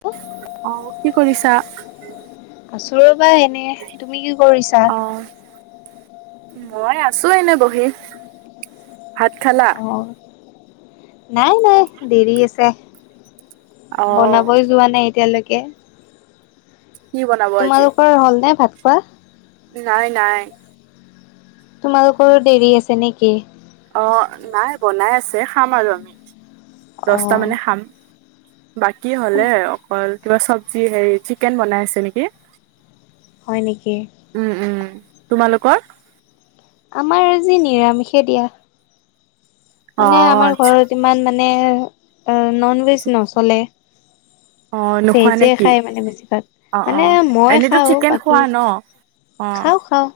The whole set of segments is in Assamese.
পুট অ কি কৰিছা? আছো ৰবা এনে তুমি কি কৰিছা? অ মই আছো এনে বহি। ভাত খালা? অ নাই নাই দেৰি আছে অ বনাবই যোৱা নাই এতিয়ালৈকে। কি বনাব আজি তোমালোকৰ হ'ল নে ভাত খোৱা? নাই নাই। তোমালোকৰো দেৰি আছে নেকি? অ নাই বনাই আছে খাম আৰু আমি অ দহটা মানে খাম। বাকী হলে অকল কিবা চব্জি হেৰি চিকেন বনাই আছে নেকি? হয় নেকি? উম উম। তোমালোকৰ? আমাৰ আজি নিৰামিষে দিয়া। অ মানে আমাৰ আচ্ছা ঘৰত ইমান মানে নন ভেজ আচ্ছা। নচলে। অ নোখোৱা নে ভেজে কি খায় মানে বেছিভাগ অ অ মানে মই এনেতো খাওঁ চিকেন বাকী খোৱা ন অ খাওঁ খাওঁ।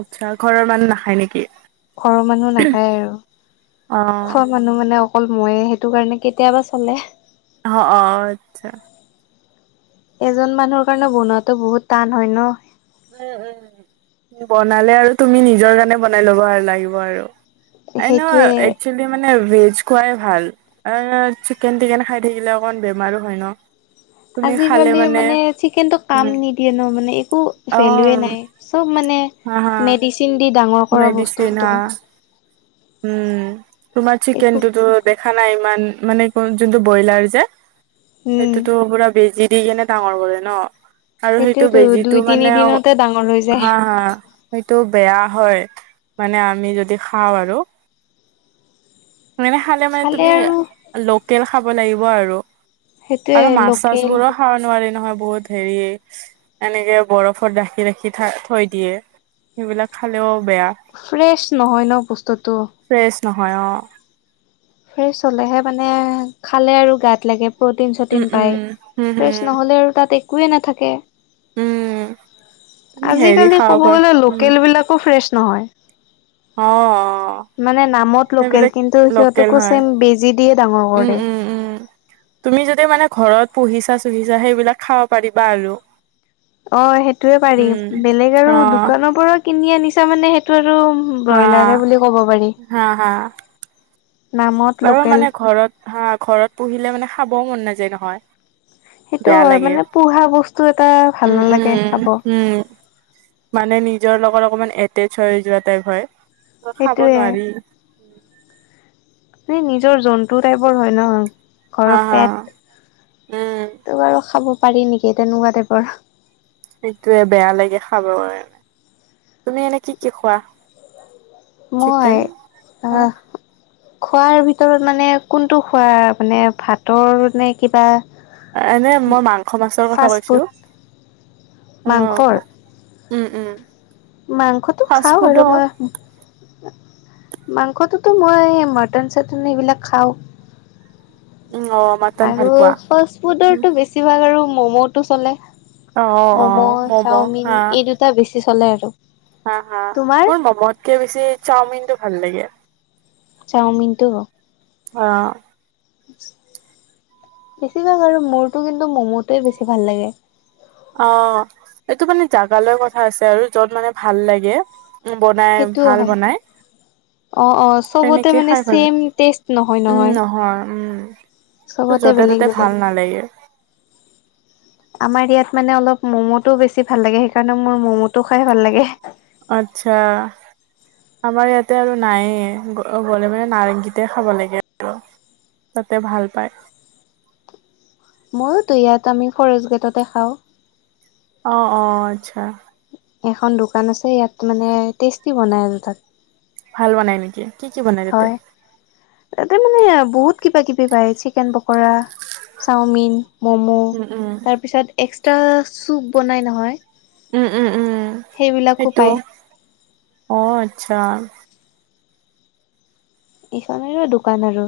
আচ্ছা। ঘৰৰ মানুহ নাখায় নেকি? ঘৰৰ মানুহ নাখায় আৰু। অ খোৱা মানুহ মানে অকল মইয়ে সেইটো কাৰণে কেতিয়াবা চলে। অ' অ' আচ্ছা। এজন মানুহৰ কাৰণে বনোৱাটো বহুত টান হয় ন। উম উম বনালে আৰু তুমি নিজৰ কাৰণে বনাই লব আৰু লাগিব আৰু। আৰু ন সেইটোৱে একচুৱেলি মানে ভেজ খুৱাই ভাল। আ চিকেন টিকেন খাই থাকিলে অকমান বেমাৰো হয় ন। তুমি খালে আজিকালি মানে চিকেনটো কাম উম নিদিয়ে ন মানে একো অ ভেলুৱে নাই, চব মানে হা হা। মেডিচিন দি ডাঙৰ কৰা মেডিচিন হা বস্তুটো। উম। তোমাৰ একো চিকেন টোতো দেখা নাই ইমান মানে যোনটো ব্ৰইলাৰ যে উম সেইটোতো পুৰা বেজি দি কেনে ডাঙৰ কৰে ন। আৰু সেইটো সেইটোয়েতো দুই বেজিটো তিনি মানে দিনতে ডাঙৰ হৈ হা যায় হা সেইটো বেয়া হয়, মানে আমি যদি খাওঁ আৰু। মানে খালে মানে তুমি লোকেল খাব লাগিব আৰু। সেইটোৱে আৰু মাছ চাছ লোকেল বোৰো খাব নোৱাৰি নহয় বহুত হেৰি। এনেকে বৰফত ৰাখি ৰাখি থৈ দিয়ে, সেইবিলাক খালেও বেয়া। ফ্ৰেছ নহয় ন বস্তুটো? ফ্ৰেছ নহয় অঁ। ফ্ৰেছ হলেহে মানে খালে আৰু গাত লাগে। প্ৰ'টিন উম চ'টিন উম পায় হম ফ্ৰেছ হম নহ'লে আৰু তাত একোৱেই নাথাকে। উম তুমি হেৰি আজিকালি খাব ক'ব পাৰা গলে উম লোকেল বিলাকো ফ্ৰেছ নহয়। অঁ। মানে নামত লোকেল কিন্তু লোকেল সিহঁতকো হয় চেম বেজী দিয়ে ডাঙৰ উম কৰে। উম উম তুমি যদি মানে ঘৰত পুহিছা চুহিছা সেইবিলাক খাব পাৰিবা আৰু। অঁ সেইটোয়ে উম পাৰিম বেলেগ অ আৰু দোকানৰ পৰা কিনি আনিছা মানে সেইটো আৰু হা ব্ৰইলাৰে বুলি ক'ব পাৰি। হা হা নামত বাৰু লোকেল মানে ঘৰত হা ঘৰত পুহিলে মানে খাবও মন নাযায় নহয়। সেইটো বেয়া হয় লাগে। মানে পোহা বস্তু এটা ভাল উম, নালাগে খাব উম, উম। মানে নিজৰ লগত অকমান এটেচ হৈ যোৱা টাইপ হয়। খাব সেইটোয়ে নোৱাৰি। মানে নিজৰ জন্তু টাইপৰ হয় ন। হা, ঘৰৰ হা, পেট, উম, ত' বাৰু খাব পাৰি নেকি তেনেকুৱা টাইপৰ। সেইটোয়ে বেয়া লাগে খাব কাৰণে। তুমি এনে কি কি খোৱা? মই চিকেন আ অ', খোৱাৰ ভিতৰত মানে কোনটো খোৱা মানে ভাতৰ নে কিবা? এনে মই মাংস মাছৰ কথা ফাষ্ট কৈছো? ফুড মাংসৰ আহ। উম উম। মাংসটো ফাষ্ট খাও ফুডো বাৰু মই। মাংসটোতো মই মাটান চাটান এইবিলাক খাওঁ। উম অ'। মাটন আৰু ভাল পোৱা? ফাষ্ট ফুডৰটো বেছিভাগ আৰু ম'ম'টো চলে। অ', ম'ম, অ', ম'ম' চাওমিন, এই দুটা বেছি চলে আৰু। হাঁ, হাঁ তোমাৰ? মোৰ ম'মত্কে বেছি চাওমিনটো ভাল লাগে। চাওমিনটো অঁ অঁ। বেছিভাগ আৰু মোৰতো কিন্তু ম'মটোৱে বেছি ভাল লাগে। অঁ, এইটো মানে জাগালৈ কথা আছে আৰু য'ত মানে ভাল লাগে। উম বনাই, সেইটোও ভাল হয় বনাই। অ অ চবতে তেনেকেই মানে খাই ভাল ছেম টেষ্ট নহয় উম, নহয় উম। চবতে বেলেগ য'তে-ত'তে বেলেগ। ভাল নালাগে। আমাৰ ইয়াত মানে অলপ ম'মটো বেছি ভাল লাগে। সেইকাৰণে মোৰ ম'ম'টো খাই ভাল লাগে। আচ্ছা আমাৰ ইয়াতে আৰু নায়েই। গ' গ'লে মানে নাৰাংগিতে খাব লাগে আৰু তাতে ভাল পাই। মইওটো ইয়াত আমি ফৰেষ্ট গেটতে খাওঁ। অঁ, অঁ আচ্ছা। এখন দোকান আছে ইয়াত মানে টেষ্টি বনাই আৰু তাত। ভাল বনাই নেকি? কি কি বনাই তাতে? হয় তাতে মানে, বহুত কিবা-কিবি পায়। চিকেন পকৰা, চাওমিন ম'ম উম উম তাৰপিছতএক্সট্ৰা চুপ বনাই নহয়। উম, উম, উম সেইবিলাকো সেইটো। পায় অঁ--আচ্ছা। এইখনেৰে দোকান আৰু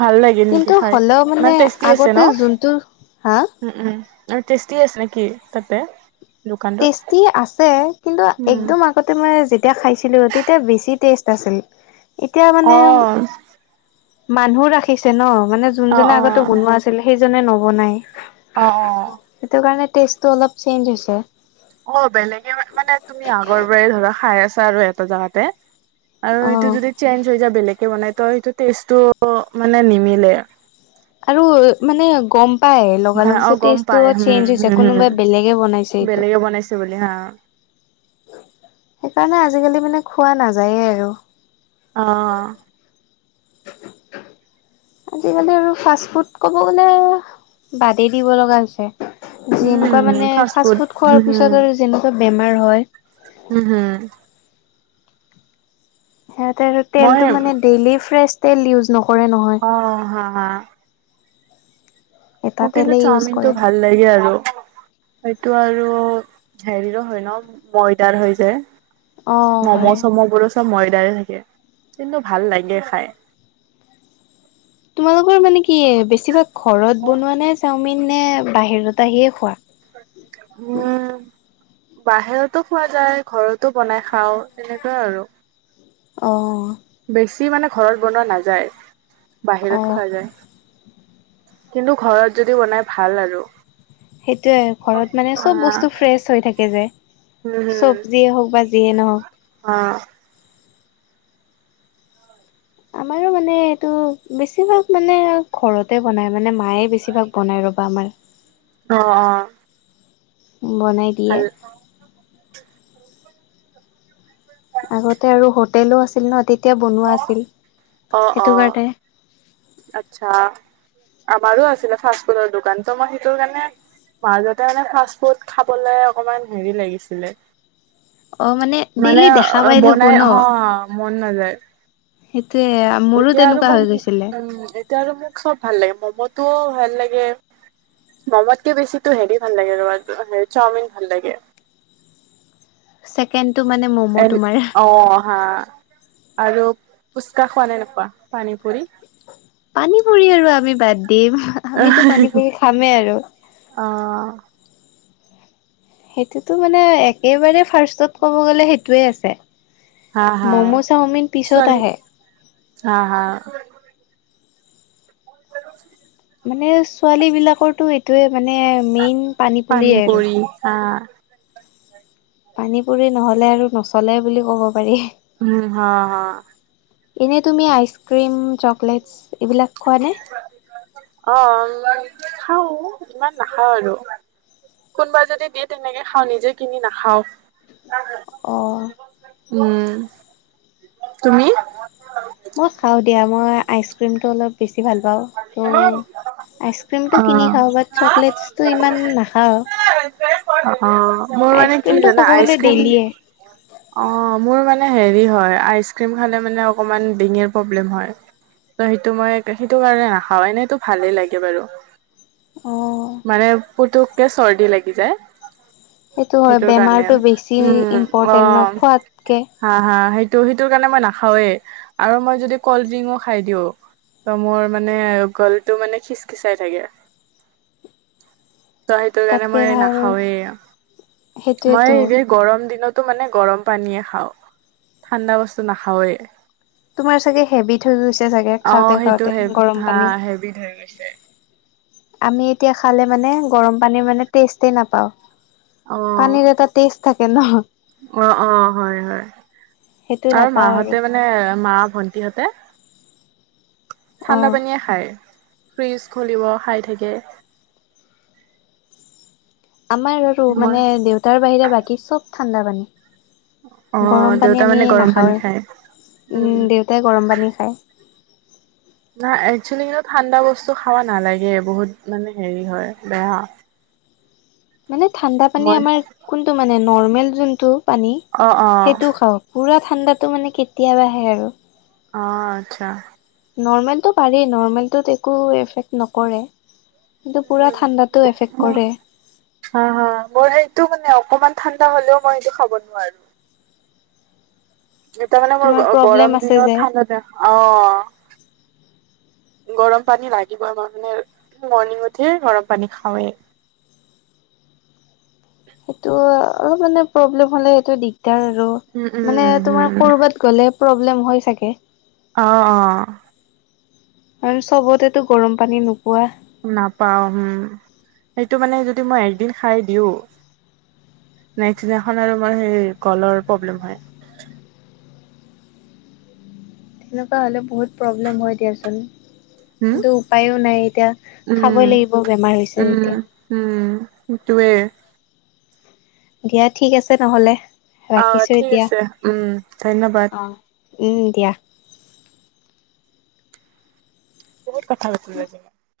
ভাল লাগে নেকি কিন্তু খাই হ'লেও ইমান মানে টেষ্টি আছে আগতে ন যোনটো হাঁ উম, উম আৰু টেষ্টি আছে নেকি তাতে? দোকানটোত? টেষ্টি আছে কিন্তু উম, একদম আগ্ গতে মই যেতিয়া খাইছিলোঁ তেতিয়া বেছি টেষ্ট আছিল। এতিয়া মানে অ, মানুহ ৰাখিছে ন ' মানে অ, যোনজনে অ, আগতে বনোৱা আছিল সেইজনে নবনাই। অঁ, অঁ। সেইটোকাৰণে টেষ্টটো অলপ চেঞ্জ হৈছে। অঁ, বেলেগে মা মানে, তুমি আগৰ পৰাই ধৰা খাই আছা আৰু এটা জাগাত তে আৰু অ এইটো যদি চেঞ্জ হৈ যায়। বেলেগে বনাই ত' সেইটো টেষ্টটো মানে নিমিলে। আৰু অ মানে গম্ পাই লগালগ অ, যে গম টেষ্টো পাই চেঞ্জ হম, হৈছে হম, কোনোবাই বেলেগে বনাইছে এইটো টো বুলি হাঁ। সেইকাৰণে আজিকালি মানে খোৱা নাযায়ে আৰু। অঁ আজি-কালি আৰু ফাৰ্ষ্ট ফুড ক'ব গ'লে বাদেই দিব লগা হৈছে। যেনেকুৱা উম, মানে, ফাষ্ট ফাৰ্ষ্ট ফুড হম, খোৱাৰ পিছত আৰু যেনেকুৱা বেমাৰ হয়। উম, হয়। সিহঁতে আৰু মই তেলটো মানে ডেইলি ফ্ৰেছ তেল ইউজ নক্ হয় ক ' হোৱাখা। এটা মোক কিন্তু তেলেই ইউজ চাওমিনটো কৰে ভাল লাগে আৰু। সেইটো আৰু হেৰিৰ হয় ন' ময়দাৰ হয় যে। অ হয় ম'ম'-চ'ম'বোৰো চব ময়দাৰে থাকে কিন্তু ভাল লাগে খায়। তোমালোকৰ মানে কি বেছিভাগ ঘৰত বনোৱা নে চাওমিন, নে বাহিৰত আহিয়ে খোৱা? উম। বাহিৰতো খোৱা যায় ঘৰতো বনাই খাওঁ তেনেকুৱাই আৰু। অ বেছি মানে ঘৰত বনোৱা নাযায় বাহিৰত অ', খোৱা যায়। কিন্তু ঘৰত যদি বনাই ভাল আৰু। সেইটোয়ে ঘৰত মানে চব অ', বস্তু ফ্ৰেচ হৈ থাকে যে। উম চবজিয়ে হওক বা যিয়ে নহওক। অ আমাৰো মানে এইটো বেছিভাগ মানে ঘৰতে বনাই মানে মায়ে বেছি বেছিভাগ বনাই ৰ'বা আমাৰ অ অ অ বনাই ভাল দিয়ে। আগতে আৰু হোটেলো আছিল ন তেতিয়া বনোৱা আছিল অ অ সেইটো কাৰণে। আচ্ছা আমাৰো আছিলে ফাষ্ট-ফুডৰ দোকান ত মই সেইটো কাৰণে মাজতে মানে ফাষ্ট -ফুড খাবলে অকমান হেৰি লাগিছিলে অ', মানে ডেইলি দেখা পাই থাকো বনাই ন। হ মন নাযায়। এইটোয়ে আ এতিয়া আৰু মই উম এতিয়া আৰু মোক চব ভাল লাগে ম'ম'টোও ভাল লাগে। ম'মতকে বেছিটো হেৰি ভাল লাগে ৰবা তোমাৰ হেৰি চাওমিন ভাল লাগে। ছেকেণ্ড টো মানে ম- এন অ হা আৰু ফুচকা খোৱা নে নোখোৱা পানী পুৰি পানী পুৰি আৰু আমি বাদ দিম অহ আমিতো হি হি পানী হি পুৰি খামেই আৰু। অ সেইটোতো মানে একেবাৰে ফাৰ্ষ্টত ক'ব গ'লে সেইটোৱে আছে। হা হা মম', চাওমিন পিছত ছোৱালী আহে। হা হা [unintelligible] মানে ছোৱালীবিলাকৰটো এইটোৱে মানে মেইন পানী পুৰিয়ে আৰু। পুৰি আ পানী পুৰি নহলে আৰু নচলে বুলি ক'ব পাৰি। উম হা হা এনেই তুমি আইচক্ৰীম, চকলেটছ এইবিলাক খোৱা নে অ উমম খাওঁ ইমান নাখাওঁ আৰু। কোনোবা যদি দিয়ে তেনেকে খাওঁ নিজে কিনি নাখাওঁ। অ উম তুমি মই খাওঁ দিয়া মই আইচ ক্ৰীমটো অলপ বেছি ভাল পাওঁ ত আইচক্ৰীমটো কিনি অ', খাওঁ বাট চকলেটছটো ইমান নাখাওঁ। অ অ মোৰ মানে কি আইচক্ৰীমটো জানা ক'ব আইচ গ'লে ক্ৰীম ডেইলিয়ে অ মোৰ মানে হেৰি হয় আইচক্ৰীম খালে মানে অকমান ডিঙিৰ প্ৰব্লেম হয়। ত সেইটো মই সেইটো কাৰণে নাখাও এনেইটো ভালেই লাগে বাৰু। অ'। মানে পুতুককে চৰ্দি লাগি যায়। হয় সেইটো কাৰণে বেমাৰটো বেছি উম অ। ইম্পৰ্টেণ্ট ন খোৱাতকে হা হা সেইটো সেইটোৰ কাৰণে মই নাখাওঁৱেই আৰু মই যদি কল্ড ড্ৰিংয়ো খাই দিওঁ ত মোৰ মানে গলটো মানে খিচখিচাই থাকে। ত সেইটো কাৰণে তাতকে মই ভাল নাখাওঁৱেই সেইটোয়েতো মই ইৰিফ গৰম দিনতো মানে গৰম পানীয়ে খাওঁ ঠাণ্ডা বস্তু নাখাওৱে। তোমাৰ চাগে হেবিট হৈ গৈছে চাগে খাওঁতে খাওঁতে গৰম পানী। হেবিধ হৈ গৈছে। আমি এতিয়া খালে মানে গৰম পানীৰ মানে টেষ্টেই নাপাওঁ। অ পানীৰ এটা তেজ থাকে ন। অ অ হয় হয় সেইটো নাপাওঁ আৰু। মানে মা ভন্টিহতে অ ঠা্ডা পানীয়ে খায় ফ্ৰিজ খলিব খাই থাকে। আমাৰ আৰু মই মানে দেউতাৰ বাহিৰে বাকী সব ঠাণ্ডা অ পানী। গৰম পানী দেউতা আমি মানে গৰম পানী খায়। উম নাখাওঁৱেই দেউতাই গৰম পানী খায়। নাই একচুৱেলি কিন্তু ঠাণ্ডা বস্তু খাব নালাগে বহুত মানে হেৰি হয় বেয়া। মানে ঠাণ্ডা পানী মই আমাৰ কোনটো মানে নৰ্মেল যোনটো পানী অ অ সেইটোও খাও। পুৰা ঠাণ্ডাটো মানে কেতিয়াবা আহে আৰু। অ আচ্ছা। নৰ্মেলতটো পাৰি নৰ্মেলটোত একো এফেক্ট নকৰে। কিন্তু পুৰা ঠাণ্ডাতো এফেক্ট কৰে। অ হ মোৰ সেইটো মানে অকমান ঠাণ্ডা হলেও মই সটো খাব নোৱাৰো। তাৰ মানে মোৰ তোমাৰ প্ৰব্লেম গৰম আছে দিনত যে ঠাণ্ডা দ অ। গৰম পানী লাগিবই মাৰ মানে মৰ্ণিঙত হে গৰম পানী খাওৱেই। সেইটো অলপ মানে প্ৰব্লেম হলে সেইটো দিগদাৰ আৰু উম মানে উম তোমাৰ হম কৰবাত গ'লে প্ৰব্লেম হৈ চাগে। অ অ আৰু চবতেতো গৰম পানী নোপোৱা। নাপাও হম সেইটো মানে যদি মই একদিন খাই দিও নেক্সট দিনাখন আৰু আমাৰ সেই গলৰ প্ৰব্লেম হয়। তেনেকুৱা হ'লে বহুত প্ৰব্লেম হয় দিয়াচোন। হম কিন্তু উপায়ো নাই এতিয়া খাবই উম লাগিব বেমাৰ হৈছে উম এতিয়া। উম সেইটোৱে। দিয়া ঠিক আছে নহলে। অ ৰাখিছোঁ ঠিক এতিয়া। আছে উম ধন্যবাদ। অ'। উম দিয়া। বহুত কথা পাতিলোঁ আজি মই।